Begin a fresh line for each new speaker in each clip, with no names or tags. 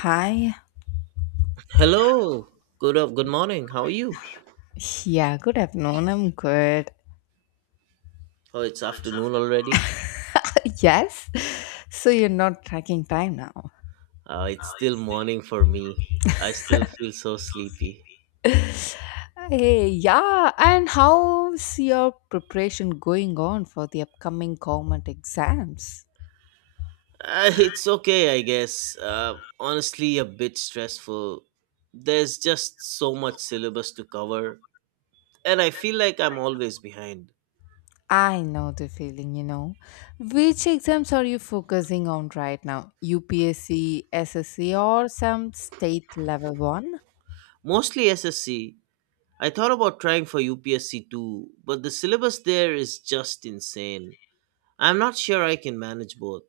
Hi.
Hello. Good up. Good morning. How are you?
Yeah, good afternoon. I'm good.
Oh, it's afternoon already.
Yes. So you're not tracking time now.
It's still morning for me. I still feel so sleepy.
Hey, yeah. And how's your preparation going on for the upcoming government exams?
It's okay, I guess. Honestly, a bit stressful. There's just so much syllabus to cover, and I feel like I'm always behind.
I know the feeling, you know. Which exams are you focusing on right now? UPSC, SSC, or some state level one?
Mostly SSC. I thought about trying for UPSC too, but the syllabus there is just insane. I'm not sure I can manage both.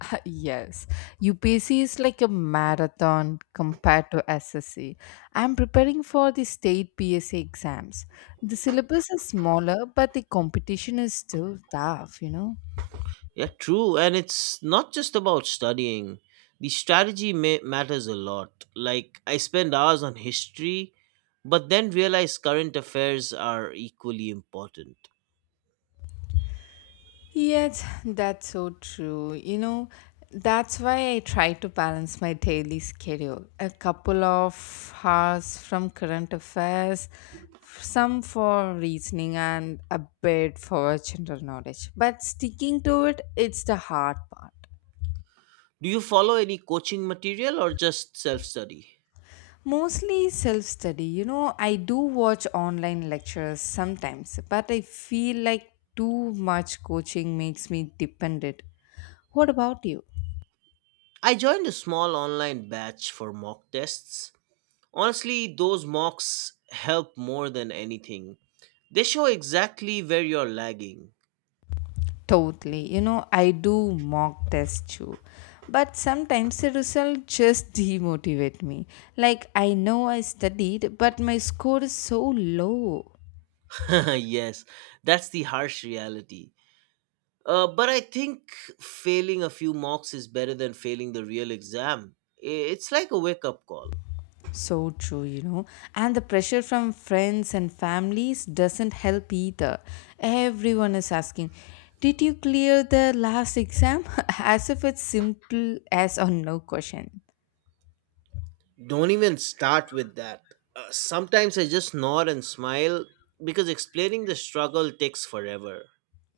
Yes, UPSC is like a marathon compared to SSC. I'm preparing for the state PSA exams. The syllabus is smaller, but the competition is still tough, you know.
Yeah, true. And it's not just about studying. The strategy matters a lot. Like, I spend hours on history, but then realize current affairs are equally important.
Yes, that's so true. You know, that's why I try to balance my daily schedule. A couple of hours from current affairs, some for reasoning, and a bit for general knowledge. But sticking to it, it's the hard part.
Do you follow any coaching material or just self study?
Mostly self study. You know, I do watch online lectures sometimes, but I feel like too much coaching makes me dependent. What about you?
I joined a small online batch for mock tests. Honestly, those mocks help more than anything. They show exactly where you're lagging.
Totally. You know, I do mock tests too. But sometimes the result just demotivate me. Like, I know I studied, but my score is so low.
Yes, that's the harsh reality. But I think failing a few mocks is better than failing the real exam. It's like a wake up call.
So true, you know. And the pressure from friends and families doesn't help either. Everyone is asking, did you clear the last exam? As if it's simple as or no question.
Don't even start with that. Sometimes I just nod and smile because explaining the struggle takes forever.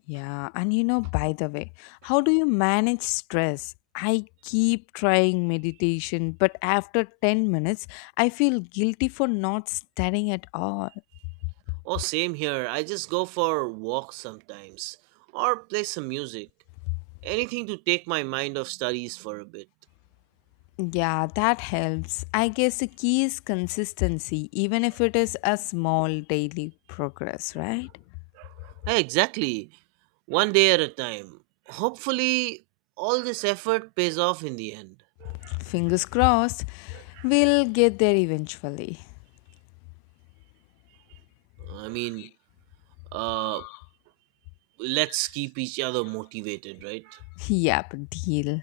Yeah, and you know, by the way, how do you manage stress? I keep trying meditation, but after 10 minutes, I feel guilty for not studying at all.
Oh, same here. I just go for walks sometimes or play some music. Anything to take my mind off studies for a bit.
Yeah, that helps. I guess the key is consistency, even if it is a small daily progress, right?
Hey, exactly. One day at a time. Hopefully, all this effort pays off in the end.
Fingers crossed, we'll get there eventually.
I mean, uh let's keep each other motivated, right?
Yep, deal.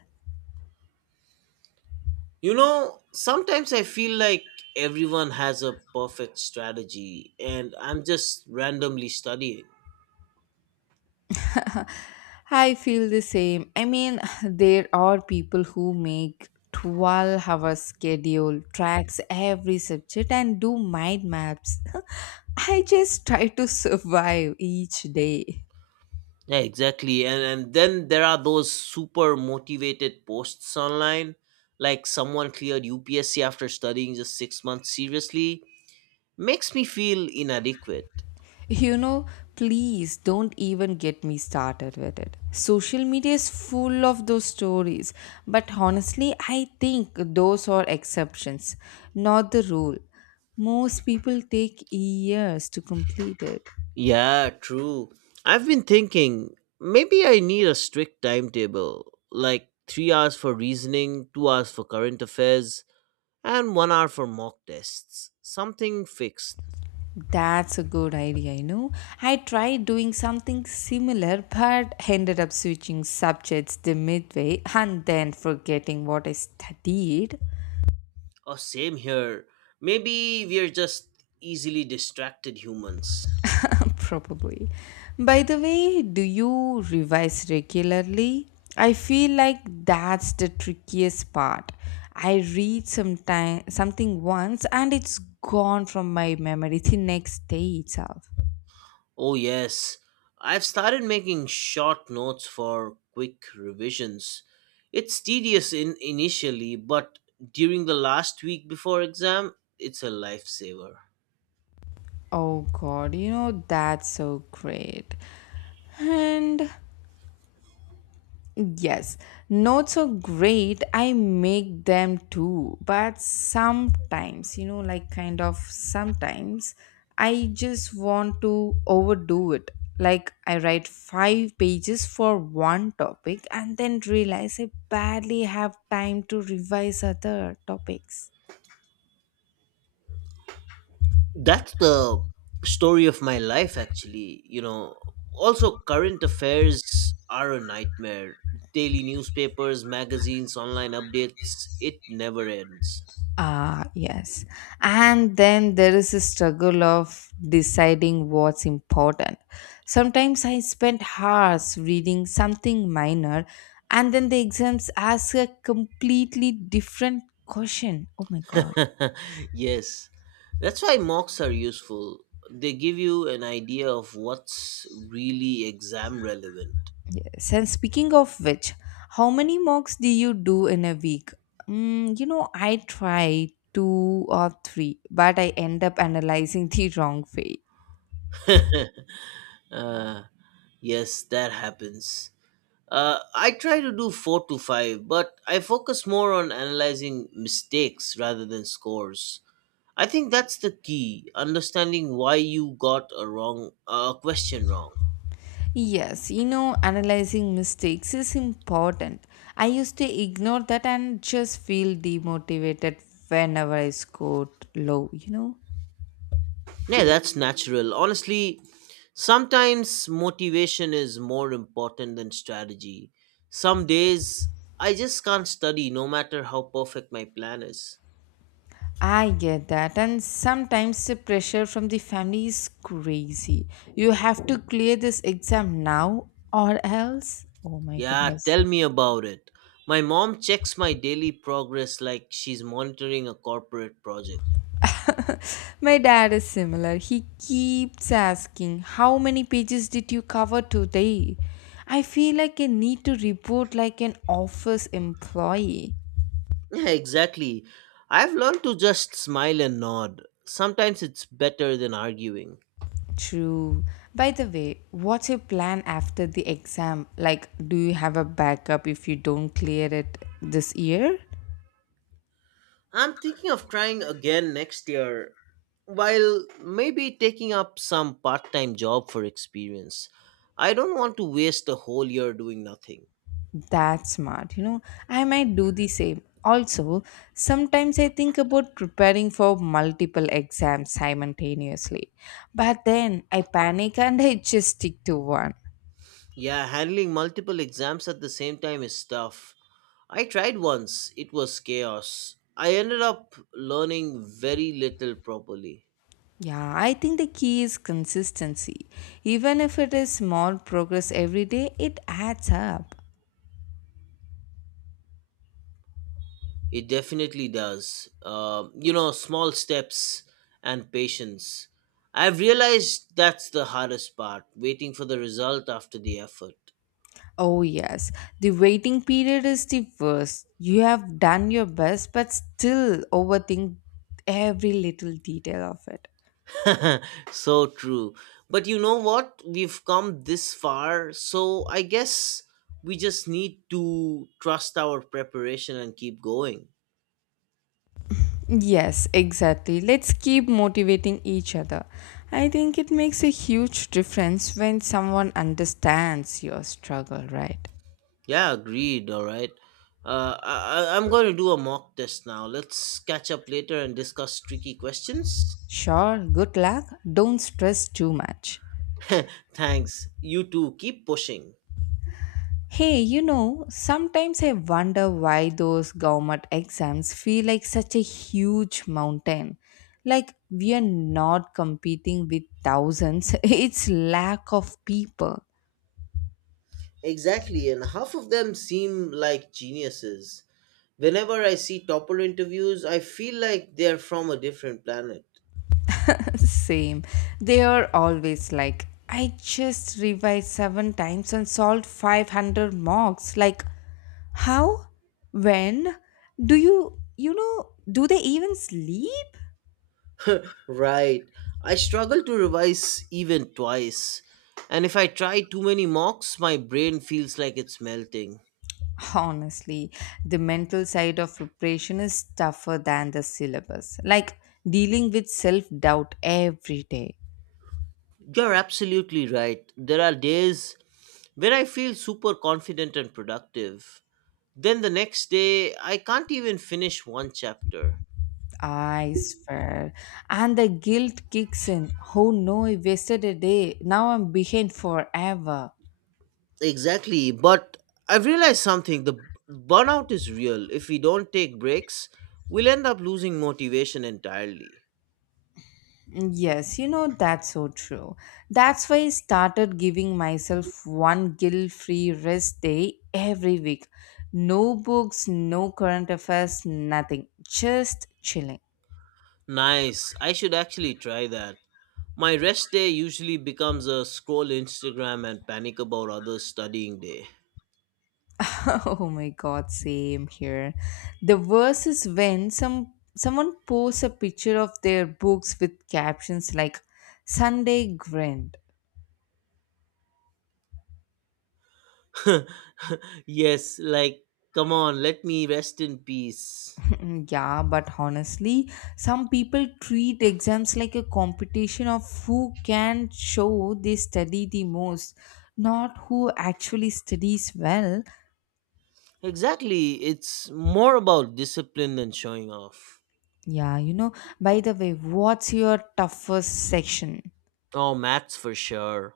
You know, sometimes I feel like everyone has a perfect strategy and I'm just randomly studying.
I feel the same. I mean, there are people who make 12-hour schedule, tracks every subject, and do mind maps. I just try to survive each day.
Yeah, exactly, and then there are those super motivated posts online, like someone cleared upsc after studying just 6 months seriously. Makes me feel inadequate.
You know, please don't even get me started with it. Social media is full of those stories, but honestly, I think those are exceptions, not the rule. Most people take years to complete it.
Yeah, true. I've been thinking maybe I need a strict timetable, like 3 hours for reasoning, 2 hours for current affairs, and one hour for mock tests. Something fixed.
That's a good idea, you know. I tried doing something similar but ended up switching subjects the midway and then forgetting what I studied.
Oh, same here. Maybe we're just easily distracted humans.
Probably. By the way, do you revise regularly? I feel like that's the trickiest part. I read sometime something once and it's gone from my memory the next day itself.
Oh, yes. I've started making short notes for quick revisions. It's tedious in initially, but during the last week before exam, it's a lifesaver.
Oh god, you know, that's so great. And yes, not so great. I make them too, but sometimes, you know, like kind of sometimes, I just want to overdo it. Like, I write five pages for one topic and then realize I barely have time to revise other topics.
That's the story of my life actually, you know. Also, current affairs are a nightmare. Daily newspapers, magazines, online updates, it never ends.
Ah, yes. And then there is a struggle of deciding what's important. Sometimes I spend hours reading something minor, and then the exams ask a completely different question. Oh my god.
Yes, that's why mocks are useful. They give you an idea of what's really exam relevant.
Yes. And speaking of which, how many mocks do you do in a week? You know, I try two or three, but I end up analyzing the wrong way.
uh, yes, that happens. I try to do four to five, but I focus more on analyzing mistakes rather than scores. I think that's the key, understanding why you got a wrong a question wrong.
Yes, you know, analyzing mistakes is important. I used to ignore that and just feel demotivated whenever I scored low, you know.
Yeah, that's natural. Honestly, sometimes motivation is more important than strategy. Some days I just can't study no matter how perfect my plan is.
I get that, and sometimes the pressure from the family is crazy. You have to clear this exam now or else. Oh my
Yeah,
goodness.
tell me about it. My mom checks my daily progress like she's monitoring a corporate project.
My dad is similar. He keeps asking, how many pages did you cover today? I feel like I need to report like an office employee.
Yeah, exactly. I've learned to just smile and nod. Sometimes it's better than arguing.
True. By the way, what's your plan after the exam? Like, do you have a backup if you don't clear it this year?
I'm thinking of trying again next year, while maybe taking up some part time job for experience. I don't want to waste a whole year doing nothing.
That's smart. You know, I might do the same. Also, sometimes I think about preparing for multiple exams simultaneously, but then I panic and I just stick to one.
Yeah, handling multiple exams at the same time is tough. I tried once, it was chaos. I ended up learning very little properly.
Yeah, I think the key is consistency. Even if it is small progress every day, it adds up.
It definitely does. You know, small steps and patience. I've realized that's the hardest part, waiting for the result after the effort.
Oh, yes, the waiting period is the worst. You have done your best, but still overthink every little detail of it.
So true. But you know what? We've come this far, so I guess we just need to trust our preparation and keep going.
Yes, exactly. Let's keep motivating each other. I think it makes a huge difference when someone understands your struggle, right?
Yeah, agreed. All right. I'm going to do a mock test now. Let's catch up later and discuss tricky questions.
Sure, good luck. Don't stress too much.
Thanks. You too. Keep pushing.
Hey, you know, sometimes I wonder why those government exams feel like such a huge mountain. Like, we are not competing with thousands, it's lack of people.
Exactly, and half of them seem like geniuses. Whenever I see topper interviews, I feel like they're from a different planet.
Same. They are always like, I just revised seven times and solved 500 mocks. Like, how? When? Do you, you know, do they even sleep?
Right. I struggle to revise even twice. And if I try too many mocks, my brain feels like it's melting.
Honestly, the mental side of preparation is tougher than the syllabus. Like, dealing with self doubt every day.
You're absolutely right. There are days when I feel super confident and productive. Then the next day, I can't even finish one chapter.
I swear. And the guilt kicks in. Oh no, I wasted a day. Now I'm behind forever.
Exactly. But I've realized something, the burnout is real. If we don't take breaks, we'll end up losing motivation entirely.
Yes, you know, that's so true. That's why I started giving myself one guilt free rest day every week. No books, no current affairs, nothing. Just chilling.
Nice. I should actually try that. My rest day usually becomes a scroll Instagram and panic about others studying day.
Oh my god, same here. The worst is when someone posts a picture of their books with captions like Sunday grind.
Yes, like, come on, let me rest in peace.
Yeah, but honestly, some people treat exams like a competition of who can show they study the most, not who actually studies well.
Exactly. It's more about discipline than showing off.
Yeah, you know, by the way, what's your toughest section?
Oh, maths for sure.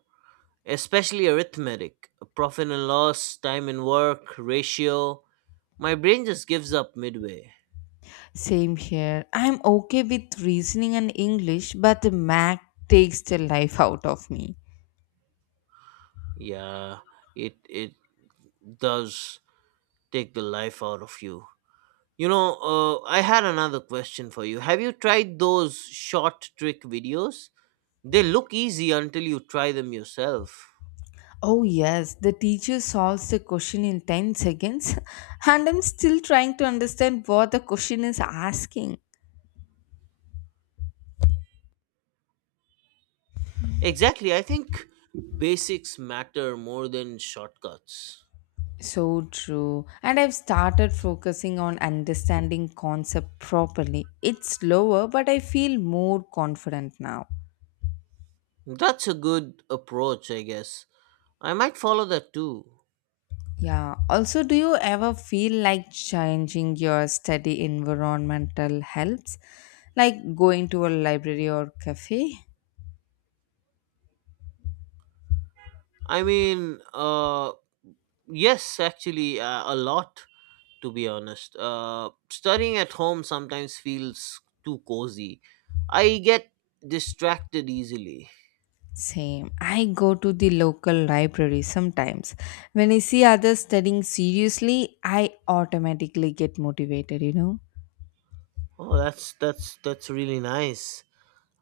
Especially arithmetic, profit and loss, time and work, ratio. My brain just gives up midway.
Same here. I'm okay with reasoning and English, but the math takes the life out of me.
Yeah, it does take the life out of you. You know, I had another question for you. Have you tried those short trick videos? They look easy until you try them yourself.
Oh, yes, the teacher solves the question in 10 seconds, and I'm still trying to understand what the question is asking.
Exactly. I think basics matter more than shortcuts.
So true. And I've started focusing on understanding concept properly. It's slower, but I feel more confident now.
That's a good approach, I guess. I might follow that too.
Yeah. Also, do you ever feel like changing your study environmental helps? Like going to a library or cafe?
I mean, uh, yes, actually, a lot, to be honest. Studying at home sometimes feels too cozy. I get distracted easily.
Same. I go to the local library sometimes. When I see others studying seriously, I automatically get motivated, you know?
Oh, that's really nice.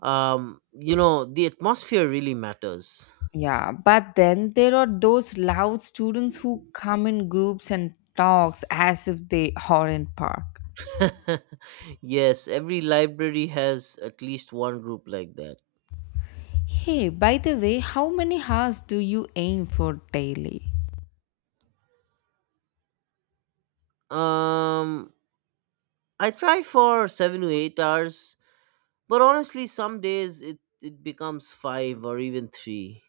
You know, the atmosphere really matters.
Yeah, but then there are those loud students who come in groups and talks as if they are in park.
Yes, every library has at least one group like that.
Hey, by the way, how many hours do you aim for daily?
Um, I try for 7 to 8 hours, but honestly, some days it becomes five or even three.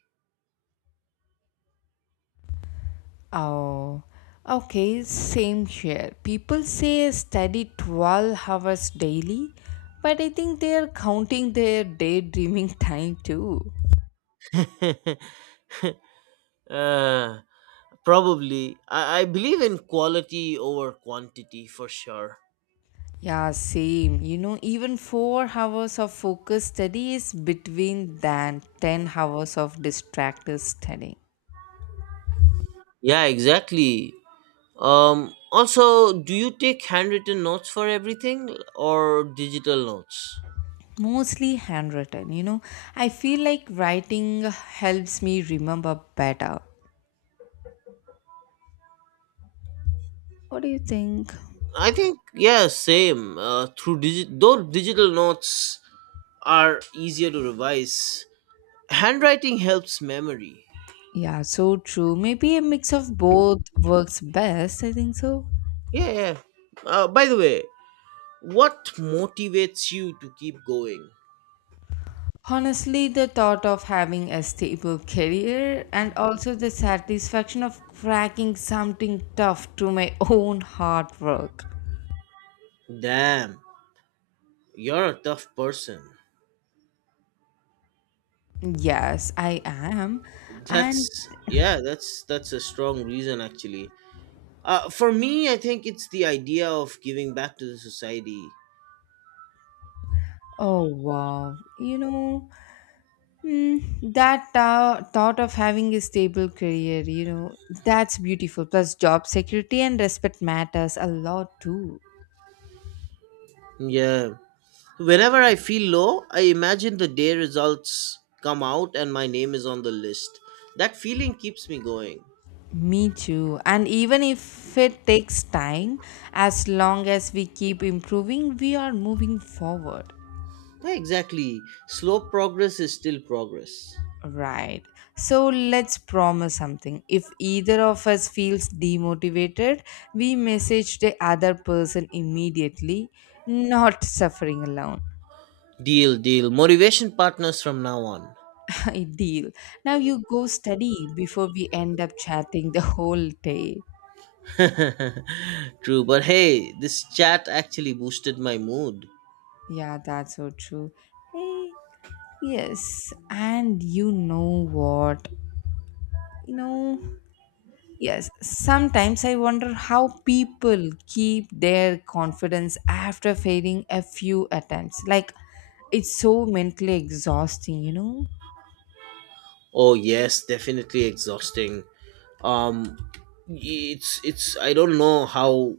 Oh, okay, same here. People say I study 12 hours daily, but I think they are counting their daydreaming time too.
uh, Probably. I believe in quality over quantity for sure.
Yeah, same. You know, even 4 hours of focused study is between than 10 hours of distracted studying.
Yeah, exactly. Also, do you take handwritten notes for everything or digital notes?
Mostly handwritten, you know. I feel like writing helps me remember better. What do you think?
I think, yeah, same. Though digital notes are easier to revise, handwriting helps memory.
Yeah, so true. Maybe a mix of both works best, I think so.
Yeah, yeah. By the way, what motivates you to keep going?
Honestly, the thought of having a stable career and also the satisfaction of cracking something tough to my own hard work.
Damn, you're a tough person.
Yes, I am.
That's
And
yeah, that's a strong reason actually. For me, I think it's the idea of giving back to the society.
oh wow, you know, mm, that thought of having a stable career, you know, that's beautiful. Plus, job security and respect matters a lot too.
Yeah. Whenever I feel low, I imagine the day results come out and my name is on the list. That feeling keeps me going.
Me too. And even if it takes time, as long as we keep improving, we are moving forward.
Yeah, exactly. Slow progress is still progress.
Right. So let's promise something. If either of us feels demotivated, we message the other person immediately, not suffering alone.
Deal, deal. Motivation partners from now on.
Deal. Now you go study before we end up chatting the whole day.
True, but hey, this chat actually boosted my mood.
Yeah, that's so true. Eh, yes. And you know what? You know, yes, sometimes I wonder how people keep their confidence after failing a few attempts. Like, it's so mentally exhausting, you know?
Oh yes, definitely exhausting. Um, it's I don't know how,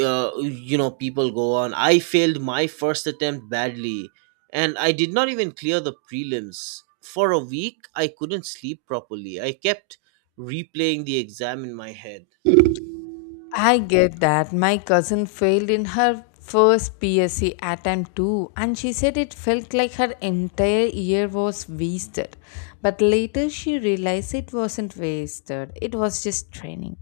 you know, people go on. I failed my first attempt badly, and I did not even clear the prelims. For a week, I couldn't sleep properly. I kept replaying the exam in my head.
I get that. My cousin failed in her first PSC attempt too, and she said it felt like her entire year was wasted. But later she realized it wasn't wasted, it was just training.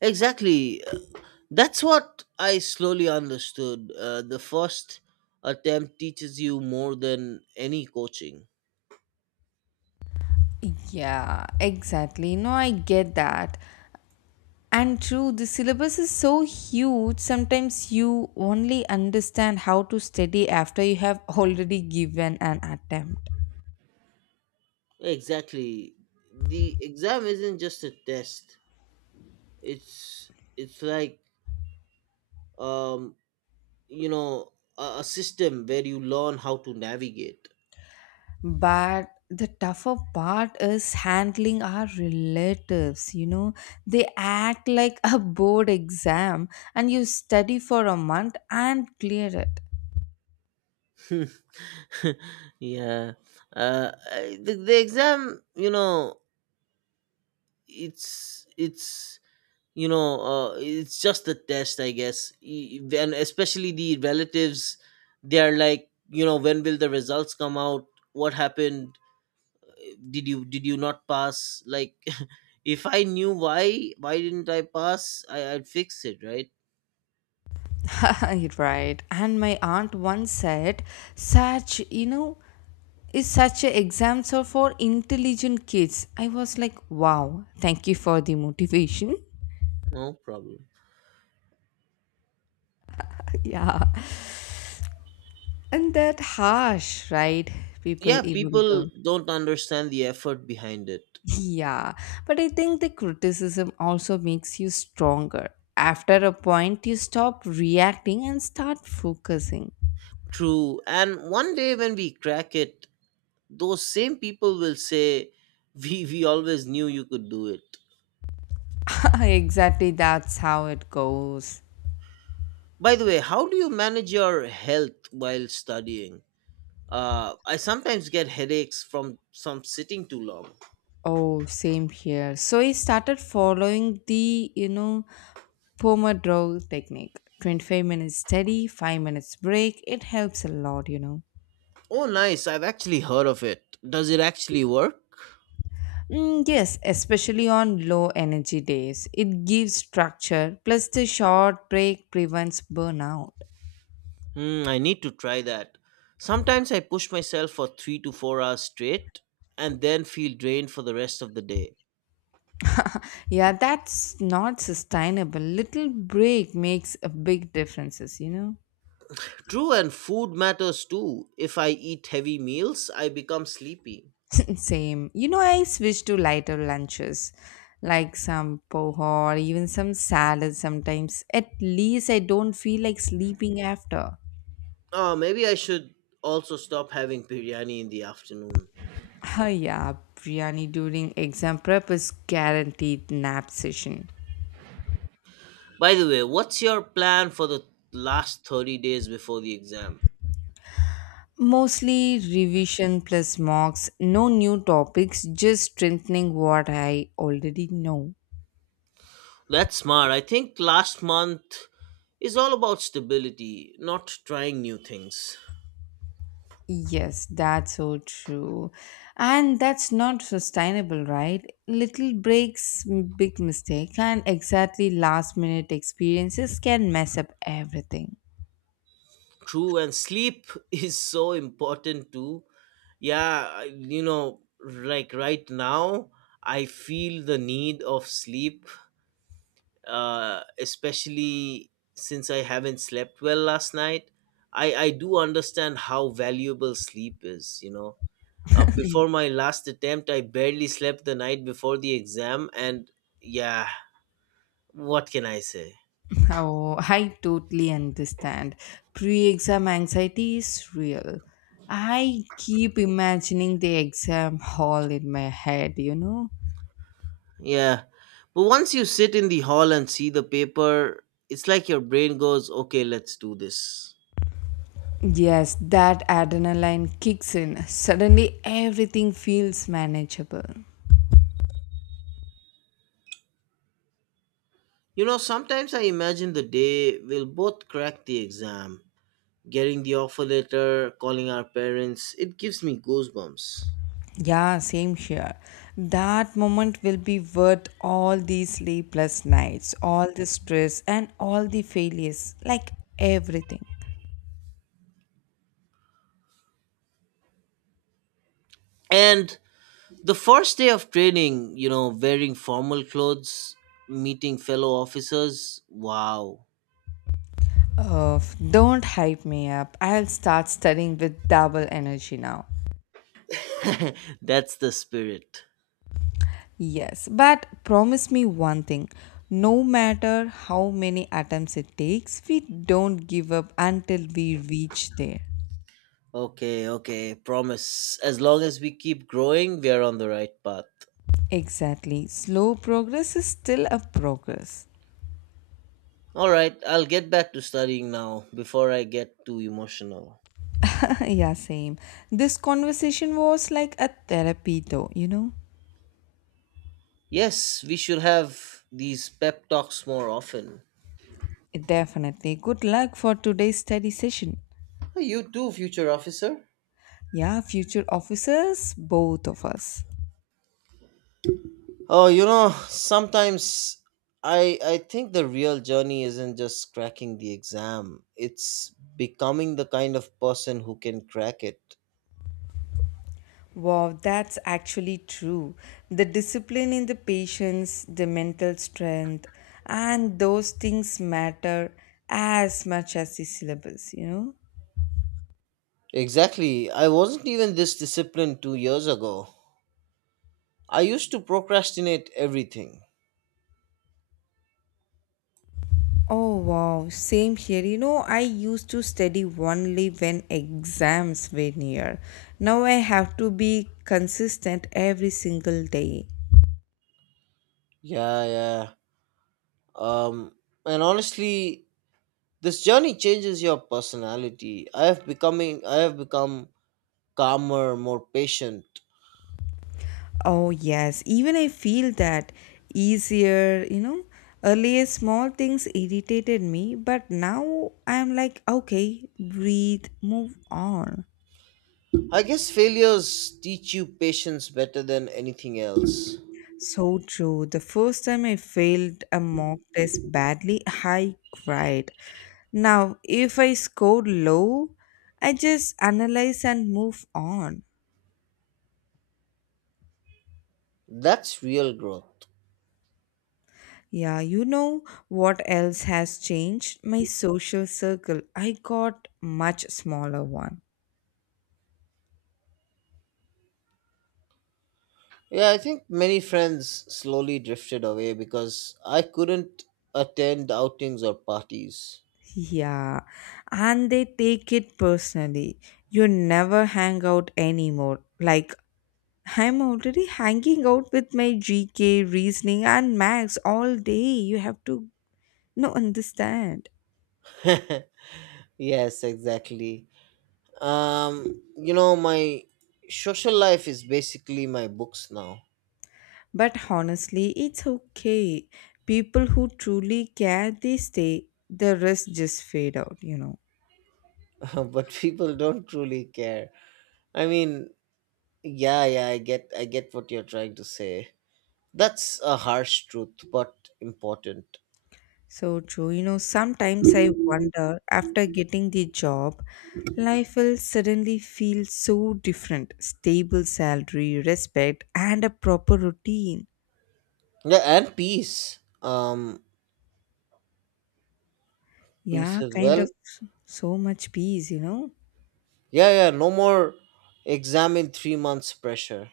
Exactly, that's what I slowly understood. The first attempt teaches you more than any coaching.
Yeah, exactly. No, I get that. And true, the syllabus is so huge, sometimes you only understand how to study after you have already given an attempt.
Exactly. The exam isn't just a test. It's it's like um you know a system where you learn how to navigate.
But the tougher part is handling our relatives, you know, they act like a board exam, and you study for a month and clear it.
Yeah. The exam, you know, it's it's it's just a test, I guess. And especially the relatives, they are like, you know, when will the results come out? What happened? Did you not pass? Like, if I knew why didn't I pass, I'd fix it, right?
Right. And my aunt once said, such, you know, is such a exams are for intelligent kids. I was like, wow, thank you for the motivation.
No problem.
Yeah. And that harsh, right? People
Yeah,
even
people
though.
don't understand the effort behind it.
Yeah. But I think the criticism also makes you stronger. After a point, you stop reacting and start focusing.
True, and one day when we crack it, those same people will say, we always knew you could do it.
Exactly, that's how it goes.
By the way, how do you manage your health while studying? I sometimes get headaches from some sitting too long.
Oh, same here. So he started following the, you know, Pomodoro technique 25 minutes study, 5 minutes break. It helps a lot, you know.
Oh, nice. I've actually heard of it. Does it actually work?
Yes, especially on low energy days. It gives structure, plus, the short break prevents burnout.
Hmm, I need to try that. Sometimes I push myself for 3 to 4 hours straight and then feel drained for the rest of the day.
Yeah, that's not sustainable. Little break makes a big differences, you know.
True, and food matters too. If I eat heavy meals, I become sleepy.
Same. You know, I switch to lighter lunches, like some poha or even some salad sometimes. At least I don't feel like sleeping after.
Oh, maybe I should also stop having biryani in the afternoon.
Oh yeah, biryani during exam prep is guaranteed nap session.
By the way, what's your plan for the last 30 days before the exam?
Mostly revision plus mocks, no new topics, just strengthening what I already know.
That's smart. I think last month is all about stability, not trying new things.
Yes, that's so true. And that's not sustainable, right? Little breaks, big mistake, and exactly last minute experiences can mess up everything.
True, and sleep is so important too. Yeah, you know, like right now, I feel the need of sleep, especially since I haven't slept well last night. I do understand how valuable sleep is, you know. Before my last attempt, I barely slept the night before the exam, and yeah, what can I say?
Oh, I totally understand. Pre exam anxiety is real. I keep imagining the exam hall in my head, you know?
Yeah. But once you sit in the hall and see the paper, it's like your brain goes, okay, let's do this.
Yes, that adrenaline kicks in. Suddenly, everything feels manageable.
You know, sometimes I imagine the day we'll both crack the exam, getting the offer letter, calling our parents. It gives me goosebumps.
Yeah, same here. That moment will be worth all these sleepless nights, all the stress, and all the failures like everything.
And the first day of training, you know, wearing formal clothes, meeting fellow officers, wow.
Oh, don't hype me up. I'll start studying with double energy now.
That's the spirit.
Yes, but promise me one thing. No matter how many attempts it takes, we don't give up until we reach there.
Okay, okay, promise. As long as we keep growing, we are on the right path.
Exactly. Slow progress is still a progress.
All right, I'll get back to studying now before I get too emotional.
Yeah, same. This conversation was like a therapy, though, you know?
Yes, we should have these pep talks more often.
Definitely. Good luck for today's study session.
Oh, you too, future officer.
Yeah, future officers, both of us.
Oh, you know, sometimes I think the real journey isn't just cracking the exam. It's becoming the kind of person who can crack it.
Wow, that's actually true. The discipline in the patience, the mental strength, and those things matter as much as the syllabus, you know?
Exactly. I wasn't even this disciplined 2 years ago. I used to procrastinate everything.
Oh, wow, same here. You know, I used to study only when exams were near. Now I have to be consistent every single day.
Yeah, yeah. Um and honestly, this journey changes your personality. I have becoming I have become calmer, more patient.
Oh, yes. Even I feel that easier, you know. Earlier, small things irritated me, but now I'm like, okay, breathe, move on.
I guess failures teach you patience better than anything else.
So true. The first time I failed a mock test badly, I cried. Now, if I score low, I just analyze and move on.
That's real growth.
Yeah, you know what else has changed? My social circle. I got much smaller one.
Yeah, I think many friends slowly drifted away because I couldn't attend outings or parties.
Yeah, and they take it personally. You never hang out anymore. Like, I'm already hanging out with my GK, reasoning, and max all day. You have to no understand.
Yes, exactly. You know, my social life is basically my books now.
But honestly, it's okay. People who truly care, they stay. The rest just fade out, you know.
But people don't truly care. I mean, Yeah, yeah, I get what you're trying to say. That's a harsh truth, but important.
So true. You know, sometimes I wonder after getting the job, life will suddenly feel so different. Stable salary, respect, and a proper routine.
Yeah, and peace. Peace
Yeah,
as
kind
well.
of so much peace, you know?
Yeah, yeah, no more exam in 3 months pressure.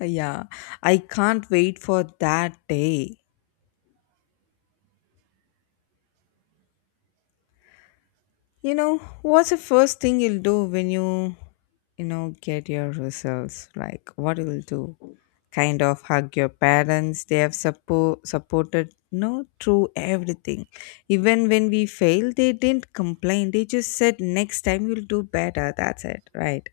Yeah, I can't wait for that day. You know, what's the first thing you'll do when you know, get your results? Like, what you'll do? Kind of hug your parents. They have supported, no, through everything. Even when we failed, they didn't complain. They just said, next time you'll do better. That's it, right?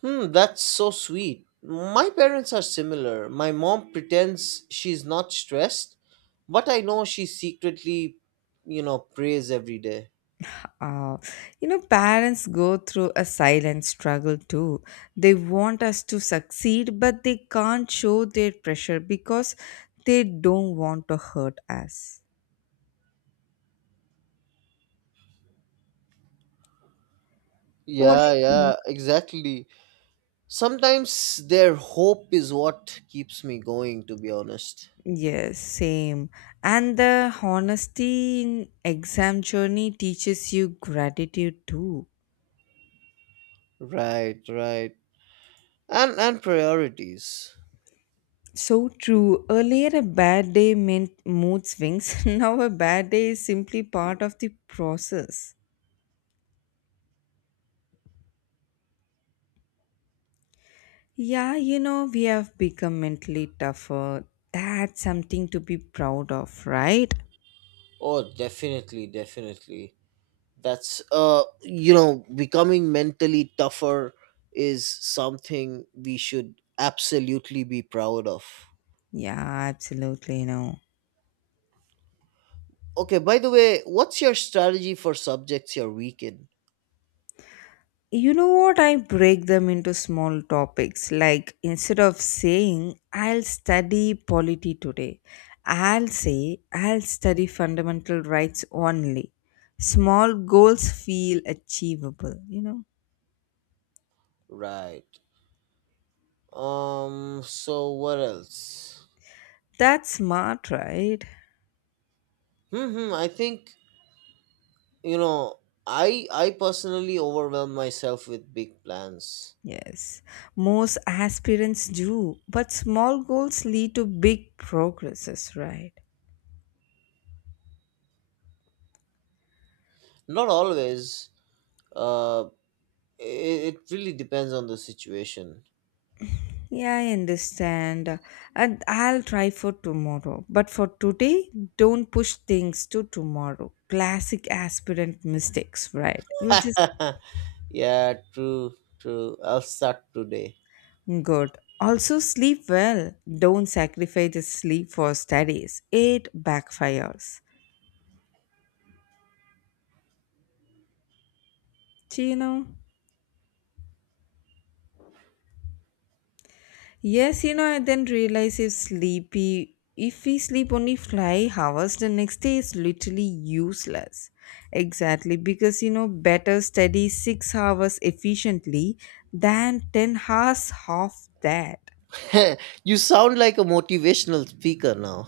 Hmm, that's so sweet. My parents are similar. My mom pretends she's not stressed, but I know she secretly, you know, prays every day.
Uh, you know, parents go through a silent struggle too. They want us to succeed, but they can't show their pressure because they don't want to hurt us. What do
Yeah,
you think?
yeah, exactly. Sometimes their hope is what keeps me going, to be honest.
Yes, same. And the honesty in exam journey teaches you gratitude too.
Right, right. And priorities.
So true. Earlier, a bad day meant mood swings. Now, a bad day is simply part of the process. Yeah, you know, we have become mentally tougher. That's something to be proud of, right?
Oh, definitely, definitely. That's you know, becoming mentally tougher is something we should absolutely be proud of.
Yeah, absolutely. No.
Okay, by the way, what's your strategy for subjects you're weak in?
You know what? I break them into small topics. Like instead of saying, I'll study polity today, I'll say, I'll study fundamental rights only. Small goals feel achievable, you know?
Right. So what else?
That's smart, right?
Hmm. I think you know. I personally overwhelm myself with big plans.
Yes. Most aspirants do, but small goals lead to big progresses, right?
Not always. Uh. It really depends on the situation.
Yeah, I understand. And I'll try for tomorrow. But for today, don't push things to tomorrow. Classic aspirant mistakes, right? We'll just
Yeah. True. True. I'll start today.
good. Also, sleep well. Don't sacrifice the sleep for studies. It backfires. Do you know? Yes, you know, I then realize if sleepy, if we sleep only 5 hours, the next day is literally useless. Exactly, because you know, better study 6 hours efficiently than 10 hours half that.
You sound like a motivational speaker now.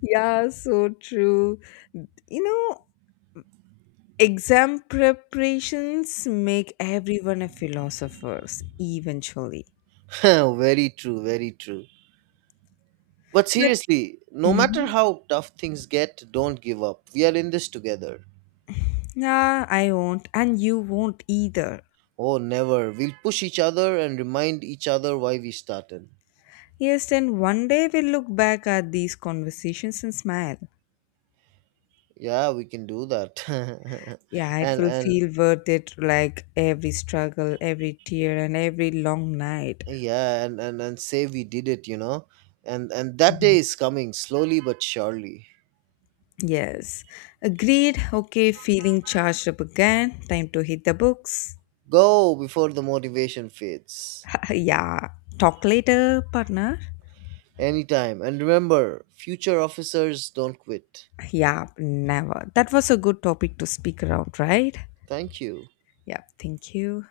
Yeah, so true. You know, exam preparations make everyone a philosopher eventually.
Very true. Very true. But
But
seriously, no matter
mhm,
how tough things get, don't give up. We are in this together.
nah, I won't, and you won't either.
Oh, never. We'll push each other and remind each other why we started.
Yes, and one day we'll look back at these conversations and smile.
Yeah, we can do that.
Yeah, it will
And
feel worth it, like every struggle, every tear, and every long night.
yeah, and say we did it, you know. And that day
Mhm.
is coming slowly but surely.
Yes. Agreed. Okay, feeling charged up again. Time to hit the books.
Go before the motivation fades.
Yeah. Talk later, partner.
Anytime. And remember, future officers don't quit.
Yeah, never. That was a good topic to speak around, right?
Thank you.
Yeah, thank you.